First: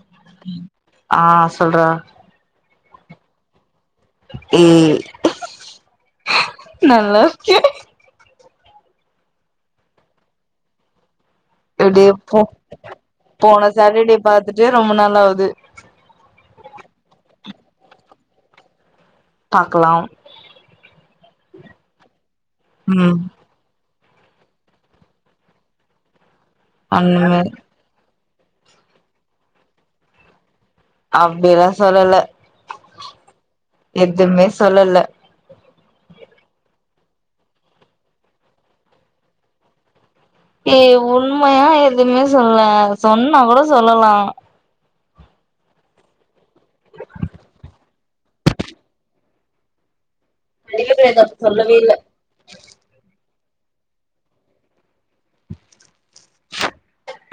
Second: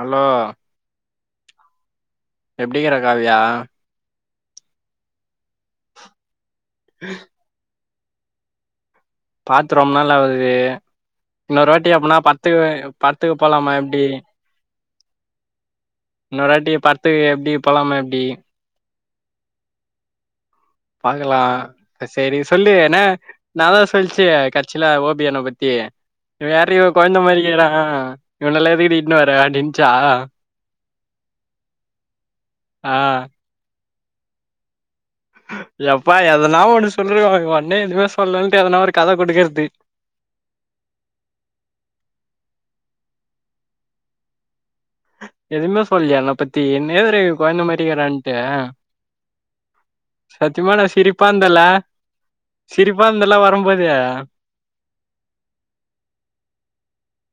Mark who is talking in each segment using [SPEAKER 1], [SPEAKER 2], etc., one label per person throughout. [SPEAKER 1] Allow
[SPEAKER 2] ஆ சொல்றா
[SPEAKER 1] எப்டிக்கிற காவியா
[SPEAKER 2] ம் நல்லாருக்கே
[SPEAKER 1] பாத்து ரொம்ப நாள் ஆவுது இன்னொரு வாட்டி
[SPEAKER 2] எப்டியே
[SPEAKER 1] எப்னா
[SPEAKER 2] போ
[SPEAKER 1] பட்த்துக்கு பட்த்துக்கு போலாமா எப்டி
[SPEAKER 2] டே ரொம்ப நாளாவுது
[SPEAKER 1] இன்னொரு வாட்டி பட்த்துக் எப்டி போலாமா எப்டி
[SPEAKER 2] பாக்கலாம்
[SPEAKER 1] பாக்கலா சரி சொல்லு என்ன
[SPEAKER 2] ம்
[SPEAKER 1] ன்னாதா சொல்ச்சி கட்ச்சியில ஓபியன பத்தி இவ யார்ரி கொழந்த
[SPEAKER 2] ஒண்ணுமே
[SPEAKER 1] மாறிக்கிறா இவனல்லா எதுக்குடி இட்ன்னு வர அப்டின்ச்சா
[SPEAKER 2] அப்டியெல்லா சொல்லல
[SPEAKER 1] ஆ
[SPEAKER 2] எத்துமே சொல்லல
[SPEAKER 1] யப்பா எதனா ஒண்ணு சொல்லிருவாங்க ஒண்ணே எதுமே சொல்லலன்ட்டு எதனா ஒரு கத குடுக்கறது
[SPEAKER 2] ஏ உண்மையா எதுமே சொல்லல சொன்னா கூட சொல்லலா
[SPEAKER 1] எதுவுமே சொல்லியா என்ன பத்தி என்ன எது கொழந்த மாரிக்கிறான்ட்டு சத்தியமானா சிரிப்பாந்தல
[SPEAKER 2] சொல்லவே இல்ல
[SPEAKER 1] சிரிப்பாந்தல வரும்போது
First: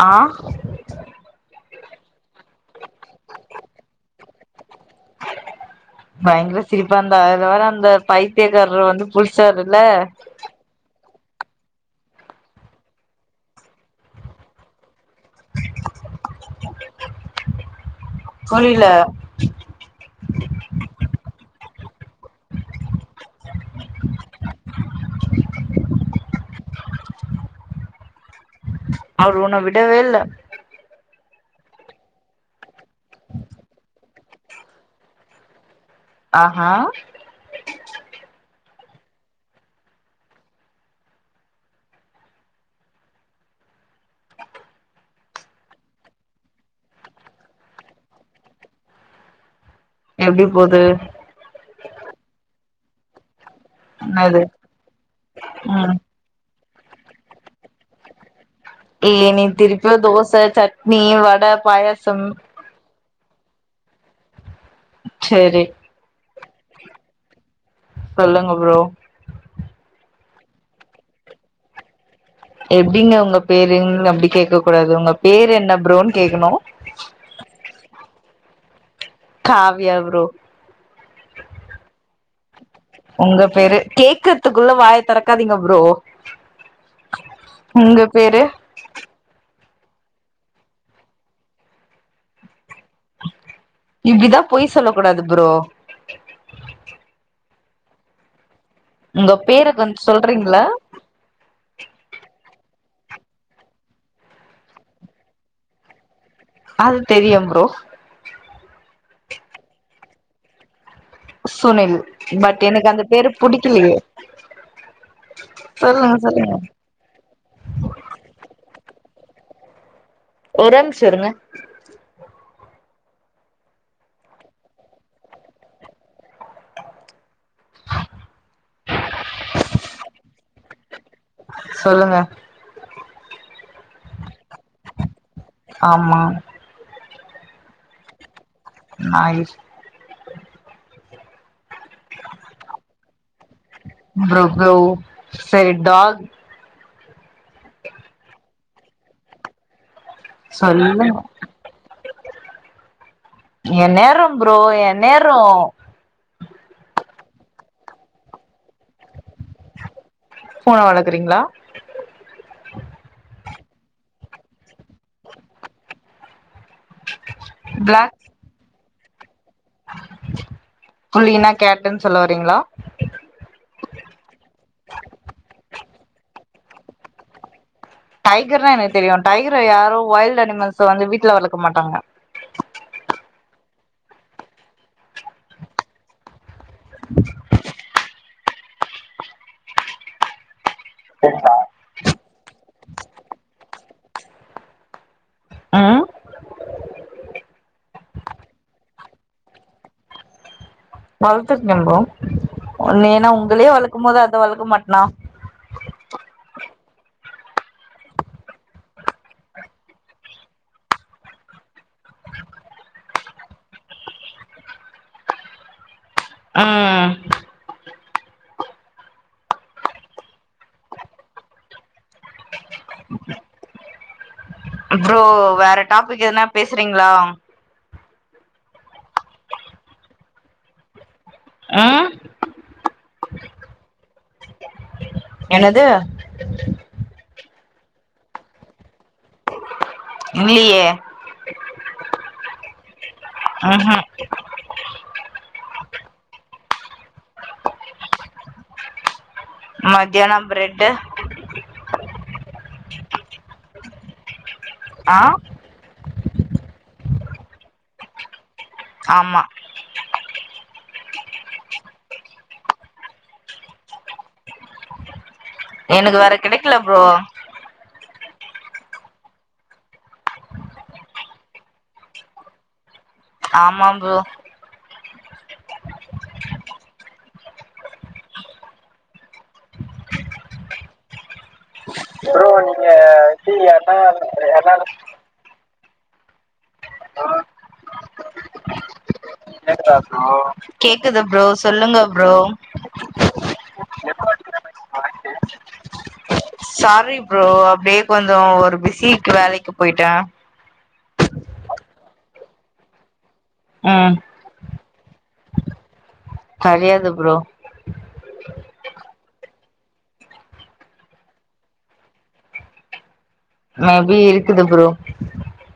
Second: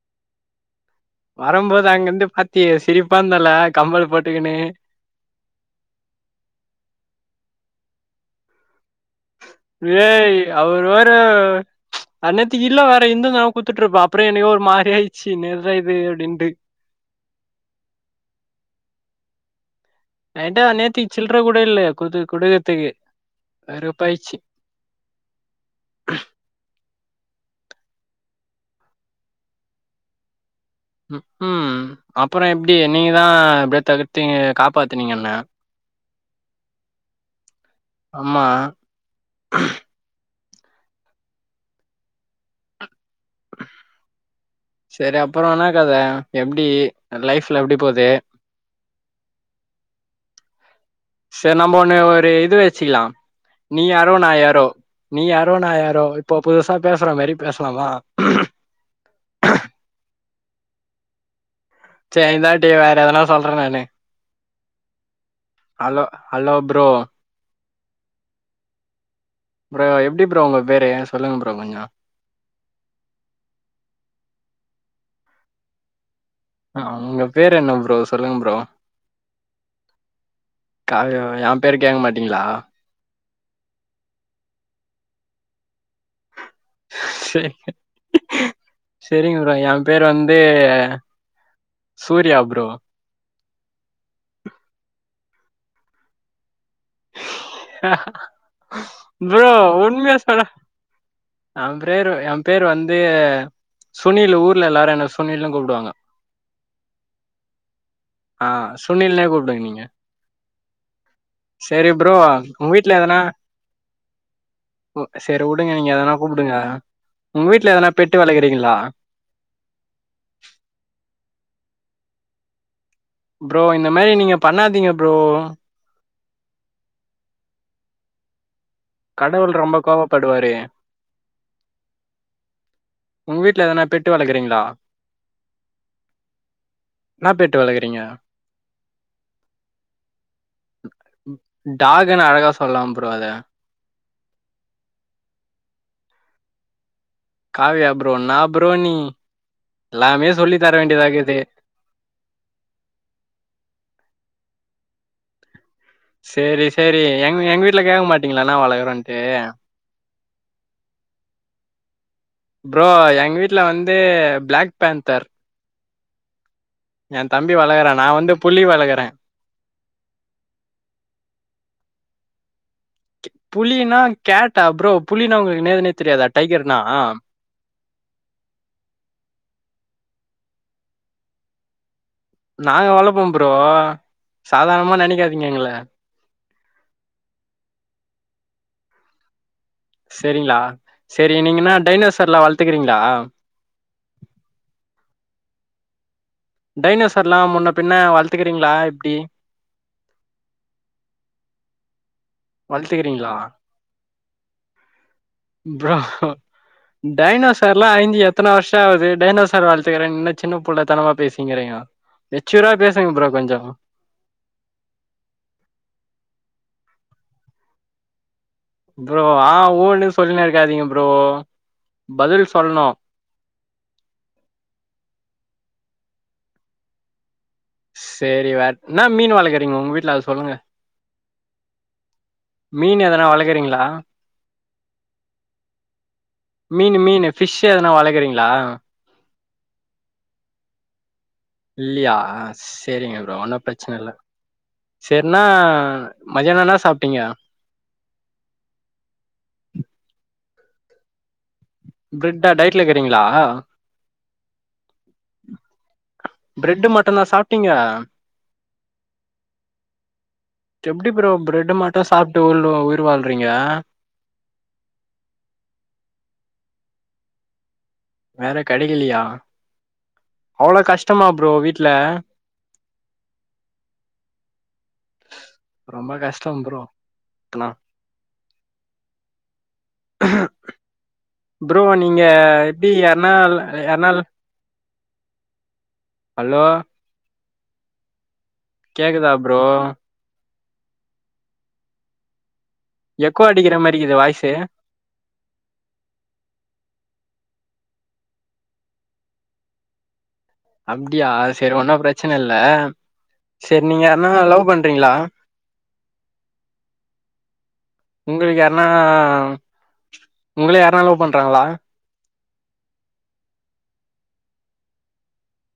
[SPEAKER 2] ஆ
[SPEAKER 1] வரும்போது அங்கிருந்து பாத்தியே சிரிப்பாந்தல கம்மல் போட்டுக்குனு
[SPEAKER 2] பயங்கர சிரிப்பாந்த அதுல வேற அந்த பைத்தியகாரர் வந்து குள்ச்சாரு
[SPEAKER 1] ஏய் அவர் வேற அன்நேத்திக்கு இல்ல வேற இந்ந நா கூத்துட்டுருப்ப அப்புற என்னைக்கோ ஒரு மாறி ஆயிச்சு என்ற்ற இது அப்டின்டு
[SPEAKER 2] புரில
[SPEAKER 1] என்ட அந்நேர்த்தி சில்ரை கூட இல்ல குது குடுக்கத்துக்கு வெருப்பாய்ச்சி [inaudible]
[SPEAKER 2] அவரு ஒன்ன விடவே இல்ல
[SPEAKER 1] உம் ம் அப்றம் எப்டி நீங்க தா அப்டியே தகிர்த்து காப்பாத்துனீங்க என்ன
[SPEAKER 2] ஆஹா
[SPEAKER 1] ஆமா செரி அப்புறம் என்னக் கத எப்டி லைஃப்லா எப்டி போது
[SPEAKER 2] எப்டி போது
[SPEAKER 1] சரி நம்ம ஒண்ணு ஒரு இது வச்சுகலாம் நீ யாரோ நா
[SPEAKER 2] என்னது
[SPEAKER 1] யாரோ நீ யாரோ நா
[SPEAKER 2] ம்
[SPEAKER 1] யாரோ இப்ப புதுசா பேசுற மாரி பேசலாமா
[SPEAKER 2] ஏ நீ திருப்பியு தோச சட்னி வட பாயச
[SPEAKER 1] செரி இந்த வாட்டி வேற எதனா சொல்றன் நானு
[SPEAKER 2] சேரி
[SPEAKER 1] ஹலோ ஹலோ ப்ரோ
[SPEAKER 2] சொல்லுங்க ப்ரோ
[SPEAKER 1] ப்ரோ எப்டி ப்ரோ உங்க பேரு சொல்லுங்க ப்ரோ கொஞ்சம்
[SPEAKER 2] எப்டிங்க உங்க பேருங் அப்டி கேக்க கூடாது உங்க பேரு என்ன ப்ரோன்னு கேக்கணும்
[SPEAKER 1] உங்க பேர் என்ன ப்ரோ சொல்லுங்க ப்ரோ
[SPEAKER 2] காவியா ப்ரோ
[SPEAKER 1] காவியோ எ பேரு கேக்க மாட்டீங்களா
[SPEAKER 2] உங்க பேரு கேக்றதுக்குள்ள வாய தொறக்காதீங்க ப்ரோ
[SPEAKER 1] சே
[SPEAKER 2] உங்க பேரு
[SPEAKER 1] செரிங்க ப்ரோ யா பேரு வந்து சூர்யா ப்ரோ
[SPEAKER 2] இப்டிதா பொய் சொல்ல கூடாது ப்ரோ உங்க
[SPEAKER 1] ப்ரோ
[SPEAKER 2] பேர கொஞ்ச
[SPEAKER 1] உண்மையா சொல்ல
[SPEAKER 2] சொல்றீங்களா
[SPEAKER 1] அவன் பெரரு யா பேர் வந்து சுனில் ஊர்ல எல்லாரும் என்ன சுனில்னு கூப்டுவாங்க
[SPEAKER 2] அது தெரியும் ப்ரோ
[SPEAKER 1] ஆ சுனில்னே கூப்டுங்க நீங்க சேரி
[SPEAKER 2] சுனில்
[SPEAKER 1] ப்ரோ
[SPEAKER 2] பட்
[SPEAKER 1] உங்க
[SPEAKER 2] எனக்கு
[SPEAKER 1] வீட்ல
[SPEAKER 2] அந்த
[SPEAKER 1] எதனா
[SPEAKER 2] பேரு புடிக்கலையே
[SPEAKER 1] உ செரி வுடுங்க நீங்க எதனா
[SPEAKER 2] சொல்லுங்க
[SPEAKER 1] கூப்டுங்க
[SPEAKER 2] சொல்லுங்க
[SPEAKER 1] உங்க வீட்டு்ல எதனா பெட்டு வளக்றீங்ளா
[SPEAKER 2] ஒரே நிம்ஷ இருங்க
[SPEAKER 1] ப்ரோ இந்த மாரி நீங்க பண்ணாதீங்க ப்ரோ
[SPEAKER 2] [inaudible]
[SPEAKER 1] கடவுள் ரொம்ப கோவப்படுவாரு
[SPEAKER 2] சொல்லுங்க
[SPEAKER 1] உங்க வீட்ல எதனா பெட்டு வளக்றீங்ளா
[SPEAKER 2] ஆமா
[SPEAKER 1] என்னா பெட்டு வளக்குறீங்க
[SPEAKER 2] நாய்
[SPEAKER 1] டாகுன்னு அழகா சொல்லலா ப்ரோ அத
[SPEAKER 2] ப்ரோ புலோ செரி டாக்
[SPEAKER 1] காவியா ப்ரோ நா ப்ரோ நீ எல்லாமே சொல்லி தர
[SPEAKER 2] சொல்ல
[SPEAKER 1] வேண்டியதாக்குது.
[SPEAKER 2] எ நேரோ ப்ரோ எ நேரோ
[SPEAKER 1] செரி செரி எங் எங்க வீட்ல கேட்க மாட்டீங்களா ந வளக்கறோன்ட்டு
[SPEAKER 2] பூன வளக்றீங்களா
[SPEAKER 1] ப்ரோ எங்க வீட்ல வந்து பிளாக் பேன்தர் எ தம்பி வளகுறா நா வந்து புலி வளகுற
[SPEAKER 2] புலியனா கேட்டுன் சொல்ல வரீங்ளா
[SPEAKER 1] புலினா கேட்டா ப்ரோ புலினா உங்களுக்கு என்னதுன்னே தெரியாதா டைகர்னா
[SPEAKER 2] டைகர்னா எனக்கு தெரியு டைகர யாரு வொய்ல்டு அனிமல்ஸ்ஸ வந்து வீட்ல வளக்க மாட்டாங்க
[SPEAKER 1] நாங்க வளப்போம் ப்ரோ சாதர்ணமா நெனக்காதீங்க எங்கள செரிங்ளா செரி நீங்கன்னா டைனசர்ல வளத்துக்குறீங்ளா
[SPEAKER 2] ம்
[SPEAKER 1] டைனசர்லா முன்ன பின்ன வளத்துக்குறீங்ளா எப்டி
[SPEAKER 2] வளத்துர்கே ப்ரோ நீ என்னா
[SPEAKER 1] வளத்துக்கிறீங்களா
[SPEAKER 2] உங்களையே வளக்கும் போது அத வளக்க மாட்னா
[SPEAKER 1] ப்ரோ ஃகொ டைனொசர்லா ஐஞ்சி எத்தன வர்ஷ ஆவுது டைனொசர் வளத்துகுறென்னு சின்ன புள்ள தனமா பேசிங்கிறிங்கொ எச்சூரா பேசுங் ப்ரோ கொஞ்ச
[SPEAKER 2] ஆ
[SPEAKER 1] ப்ரோ ஆ ஊன்னு சொல்னே ருக்காதீங்க ப்ரோ பதில் சொல்ணு
[SPEAKER 2] ப்ரோ வேற டாபிக் எதுனா பேசுறீங்ளா
[SPEAKER 1] செரி வேர் என்ன மீன் வளக்குறீங்க உங்க வீட்ல அது சொல்லுங்க
[SPEAKER 2] ஆ
[SPEAKER 1] மீன் எதனா வளக்குறீங்ளா
[SPEAKER 2] என்னது
[SPEAKER 1] மீனு மீனு ஃபிஷ்ஷு எதான வளக்குறீங்ளா
[SPEAKER 2] இல்லையே
[SPEAKER 1] இல்லியா செரிங்க ப்ரோ ஒன்னு பிரச்சன
[SPEAKER 2] ம்ஹூம்
[SPEAKER 1] இல்ல செரினா மதியானா என்னா சாப்டீங்க
[SPEAKER 2] மதியானொ பிரெட்டு
[SPEAKER 1] பிரெட்டா டையட்ல இருக்குறீங்ளா
[SPEAKER 2] ஆ
[SPEAKER 1] பிரெட்டு் மட்டனா சாப்டீங்க
[SPEAKER 2] ஆமா
[SPEAKER 1] எப்டி ப்ரோ பிரெட்டு மட்டு சாப்டு உயில் உயிர் வாழ்றீங்க
[SPEAKER 2] எனக்கு வேற கெடைகல ப்ரோ
[SPEAKER 1] வேற கெடைக்கலியா அவ்ளோ கஷ்டமா ப்ரோ வீட்ல
[SPEAKER 2] ஆமா ப்ரோ
[SPEAKER 1] ரொம்ப கஷ்டொம் ப்ரோ அனா ப்ரோ நீங்க எப்டி யர்னா ல யர்னா ல
[SPEAKER 2] எல்லாரு
[SPEAKER 1] ஹலோ கேக்குதா ப்
[SPEAKER 2] கேக்குது ப்ரோ சொல்லுங்க ப்ரோ
[SPEAKER 1] எக்கோ அடிக்கிற மாரி க்கிது வாய்ஸ்சு
[SPEAKER 2] வாய்ஸு சாரி ப்ரோ அப்டியே கொஞ்ச ஒரு பிஸிக்கு வேலக்கி போய்ட்ட
[SPEAKER 1] அப்டியா சரி ஒன்னு பிரச்சன ல்ல சரி நீங்க
[SPEAKER 2] ம்
[SPEAKER 1] யார்னா லவ் பண்றீங்ளா
[SPEAKER 2] கெடயாது ப்ரோ
[SPEAKER 1] உங்களுக்கு யார்னா உங்கள யார்னா லவ் பண்றாங்ளா
[SPEAKER 2] மேபி இருக்குது ப்ரோ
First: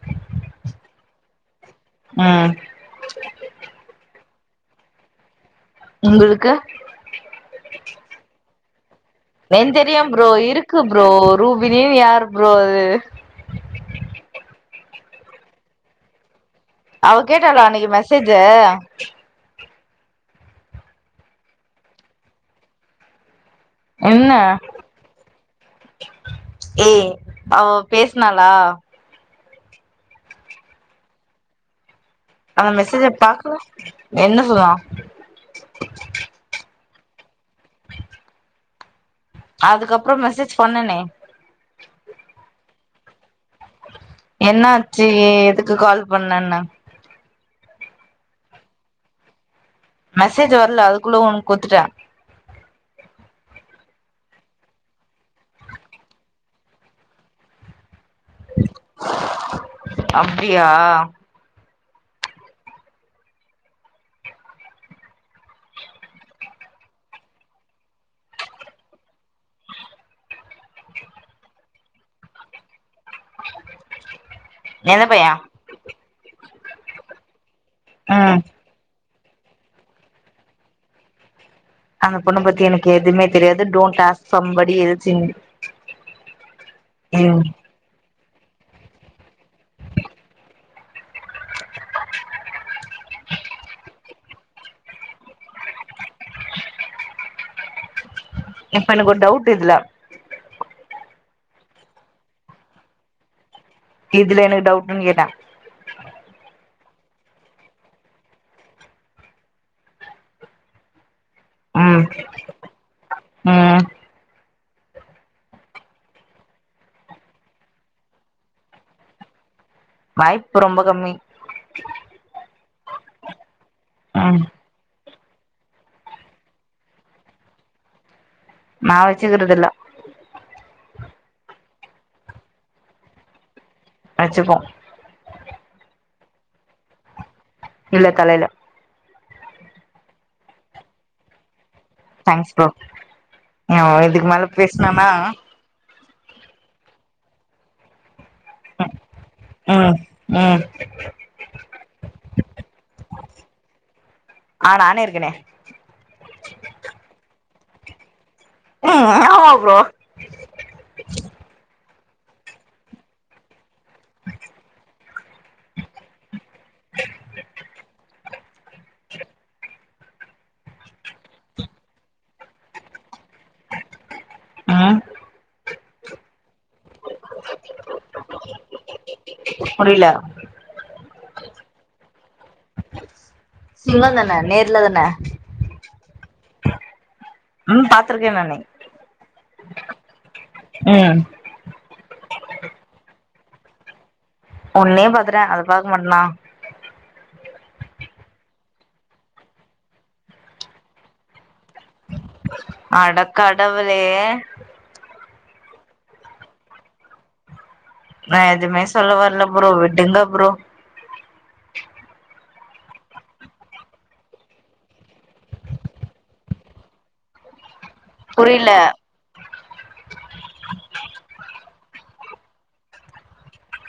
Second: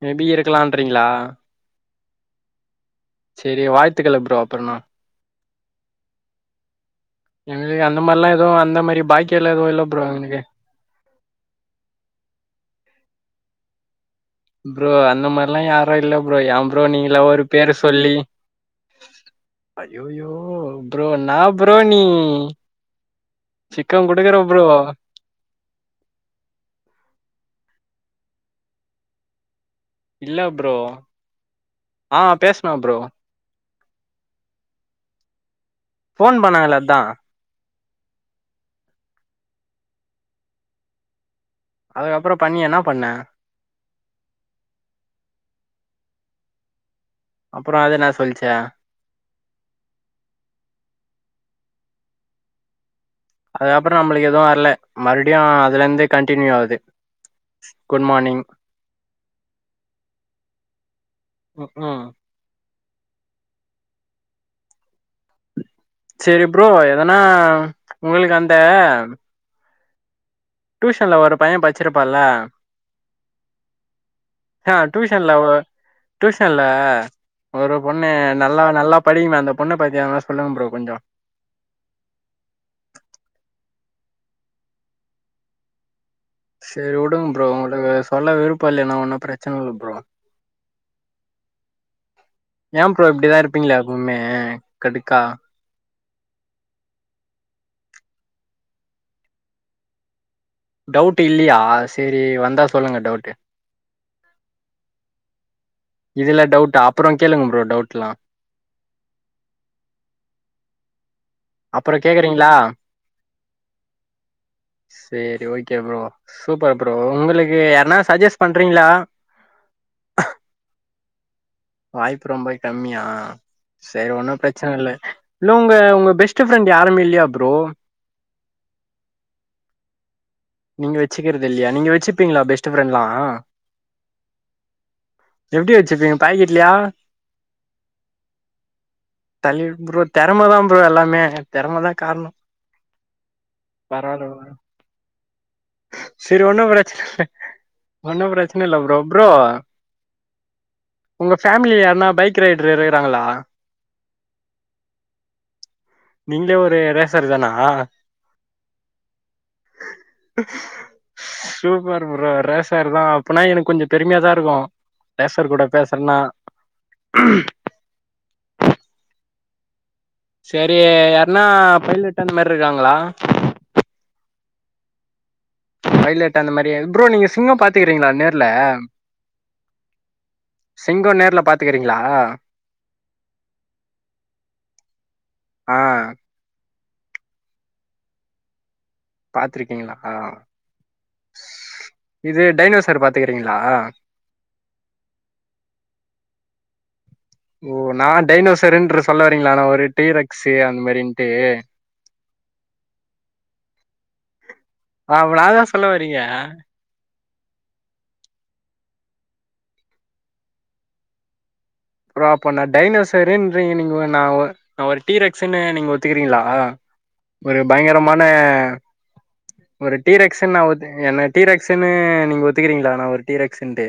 [SPEAKER 1] மேபி இருக்கலான்றீங்ளா
[SPEAKER 2] ம்
[SPEAKER 1] செரி வாழ்த்துக்கள்ளு ப்ரோ அப்றன்னா
[SPEAKER 2] உங்களுக்கு
[SPEAKER 1] எனக்கு அந்த மார்லா எது அந்த மாரி பாக்
[SPEAKER 2] என்க் தெரியு ப்ரோ இருக்கு ப்ரோ ரூபிணின் யாரு ப்ரோ அது
[SPEAKER 1] ப்ரோ அந்த மார்லா யாரு இல்ல ப்ரோ ஏ ப்ரோ
[SPEAKER 2] அவ
[SPEAKER 1] நீங்களா ஒரு
[SPEAKER 2] கேட்டாளா
[SPEAKER 1] பேர
[SPEAKER 2] அன்னைக்கு
[SPEAKER 1] சொல்லி
[SPEAKER 2] மெசேஜ
[SPEAKER 1] ஐயோயோ ப்ரோ என்னா ப்ரோ நீ சிக்கன்
[SPEAKER 2] என்ன
[SPEAKER 1] குடுக்குற ப்ரோ
[SPEAKER 2] ஏய் அவ பேஸ்னாளா
[SPEAKER 1] இல்ல ப்ரோ ஆ
[SPEAKER 2] அவ
[SPEAKER 1] பேசுன ப்ரோ
[SPEAKER 2] மெசேஜ பாக்கல என்ன சொன்னா
[SPEAKER 1] ஃபோன் பண்ணாங்கல்ல அதா
[SPEAKER 2] அதுக்கப்றோ மெசேஜ் பண்ணனே
[SPEAKER 1] அதுக்கப்றோ பண்ணி என்னா பண்ண
[SPEAKER 2] என்னாச்சு ஏ எதுக்கு கால் பண்ணேன்ன
[SPEAKER 1] அப்பறோ அது என்னா சொல்ச்சே
[SPEAKER 2] மெசேஜு வர்ல அதுக்குள்ள உன்க் குட்த்துட்டே
[SPEAKER 1] அதுக்கப்றோ நம்ளுக் எது வர்ல மறுபடியு அதுலெர்ந்து கன்ட்டினியூ ஆகுது குட் மார்னிங்
[SPEAKER 2] அப்டியா
[SPEAKER 1] ம் ம் செரி ப்ரோ எதனா உங்களுக் அந்த டூஷன்ல ஒரு பைய பச்சிருப்பால்ல ஆ
[SPEAKER 2] எந்த பைய
[SPEAKER 1] டூஷன்ல ஒ டூஷன்ல ஒரு பொண்ணு
[SPEAKER 2] ம்
[SPEAKER 1] நல்லா நல்லா படிக்குமே அந்த பொண்ண பத்தி எதனா சொல்லுங் ப்ரோ கொஞ்சோ
[SPEAKER 2] அந்த பொண்ண பத்தி எனக்கு எதுமே தெரியாது don't toss somebody else any
[SPEAKER 1] செரி உடுங் ப்ரோ உங்ளுக்கு சொல்ல விருப்போ இல்லின்னா ஒன்னு பிரச்சன இல்ல ப்ரோ ஏ ப்ரோ இப்டி தா இருப்பீங்ளா எப்பவ்மே கடுக்கா
[SPEAKER 2] இப்ப எனக்கொரு டவுட்டு இதுல
[SPEAKER 1] டவுட் இல்லியா செரி வந்தா சொல்லுங்க டவுட்டு
[SPEAKER 2] இதுல எனக்கு டவுட்டுன் கேட்ட
[SPEAKER 1] இதுல டவுட்டா அப்பறோ கேளுங்க ப்ரோ டவுட்லா அப்பறோ
[SPEAKER 2] ம்
[SPEAKER 1] கேக்கறீங்ளா
[SPEAKER 2] ம்
[SPEAKER 1] சேரி ஓகே ப்ரோ சூப்பர் ப்ரோ உங்களுக்கு யார்னா சஜ்ஜெஸ் பண்றீங்ளா
[SPEAKER 2] வாய்ப்பு ரொம்ப கம்மி
[SPEAKER 1] வாய்ப்பு ரொம்ப கம்மியா சேர் ஒன்னு
[SPEAKER 2] ம்
[SPEAKER 1] பிரச்சன இல்ல இல்ல உங்க உங்க பெஸ்ட்டு ஃப்ரெண்டு யாருமே இல்லியா ப்ரோ
[SPEAKER 2] நா வெச்சுக்கிறதில்ல
[SPEAKER 1] நீங்க வெச்சுக்கிறதில்லியா நீங்க வெச்சுப்பீங்ளா பெஸ்ட்டு ஃப்ரெண்ட்லா
[SPEAKER 2] வெச்சுப்போ
[SPEAKER 1] எப்டி வெச்சிப்பீங்க பாக்கெட்லியா
[SPEAKER 2] இல்ல தலைல
[SPEAKER 1] தலைல் ப்ரோ தெறம தா ப்ரோ எல்லாமே தெறம தா கார்
[SPEAKER 2] கஷ்டோ இனி அவ்ள் தா இதுக்கு மேல
[SPEAKER 1] ப்ரோ
[SPEAKER 2] பேஸ்னன்னா
[SPEAKER 1] செரி ஒன்னு பிரச்சனில்ல ஒன்னு பிரச் ஒன்னுல்ல ப்ரோ ப்ரோ
[SPEAKER 2] ம் ம்
[SPEAKER 1] உங்க ஃபேமிலி யாருன்னா பைக் ரைடர் இருக்கிறாங்களா
[SPEAKER 2] ஆ நானே இருக்கனே
[SPEAKER 1] நீங்களே ஒரு ரேசர் தானா
[SPEAKER 2] ம் ஆமா ப்ரோ
[SPEAKER 1] சூப்பர் ப்ரோ ரேசர் தா அப்பன்னா எனக் கொஞ்ச பெருமையா தா இருக்கு ரேஷர் கூட பேசறன்னா செரி யார்னா பைலட் அந்த மாரி இருக்காங்களா
[SPEAKER 2] ம்
[SPEAKER 1] பைலட் அந்த மாரி ப்ரோ நீங்க சிங்கம் பாத்துக்கிறீங்களா நேர்ல
[SPEAKER 2] புரில
[SPEAKER 1] சிங்க நேர்ல் பாத்துக்கிறீங்களா
[SPEAKER 2] சிங்கந் தான நேர்ல தான
[SPEAKER 1] ஆ
[SPEAKER 2] ம் பாத்துருக்கே நானே
[SPEAKER 1] பாத்துருக்கீங்களா
[SPEAKER 2] ம்
[SPEAKER 1] இது டைனோசர் பாத்துக்கிறீங்களா
[SPEAKER 2] ஒன்னே பாத்துட்ட அத பாக்க மாட்டனா
[SPEAKER 1] ஓ நா டைனோசர்ன்று சொல்ல வரீங்களா நா ஒரு டீரக்ஸ்ஸி அந்த மாரின்ட்டு
[SPEAKER 2] அடக் கடவுளே
[SPEAKER 1] அவ்ளாதா சொல்ல வரீங்க
[SPEAKER 2] நா எதுமே சொல்ல வர்ல ப்ரோ விடுங்க ப்ரோ
[SPEAKER 1] ப்ரோ அப்ப நா டைனோசருன்றீங்க நீங்கோ நா ஒரு நா ஒரு டீரக்ஸ்ஸுன்னு நீங்க ஒத்துக்கிறீங்களா ஒரு பயங்கரமான
[SPEAKER 2] புரில
[SPEAKER 1] ஒரு டீரக்ஸ்ன்னு நா ஒத் என்ன டீரக்ஸ்ஸுன்னு நீங்க ஒத்துக்கிறீங்களா நா ஒரு டீரக்ஸ்ஸுன்ட்டு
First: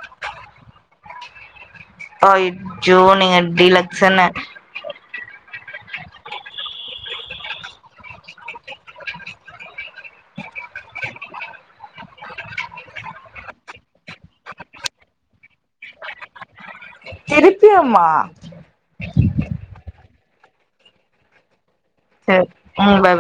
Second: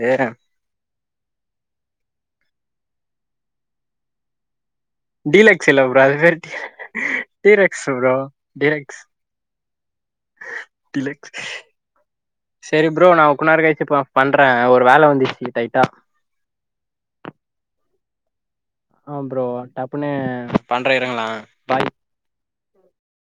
[SPEAKER 2] அஜ்ஜோ நீங்க டீலக்ஸ்சன்னு
[SPEAKER 1] டீலக்ஸ் இல்ல ப்ரோ அது பேரு டீரெக்ஸ் ப்ரோ டீரெக்ஸ் டிலக்ஸ் சரி ப்ரோ நா ஒக்குனார் கழ்ச்சி ப பண்ற ஒரு வேல வந்துச்சி டைட்டா
[SPEAKER 2] அப்டியாம்மா
[SPEAKER 1] ஆ ப்ரோ டப்புனு பண்ற இருங்களே பாய்
[SPEAKER 2] சேரி ம் [unintelligible]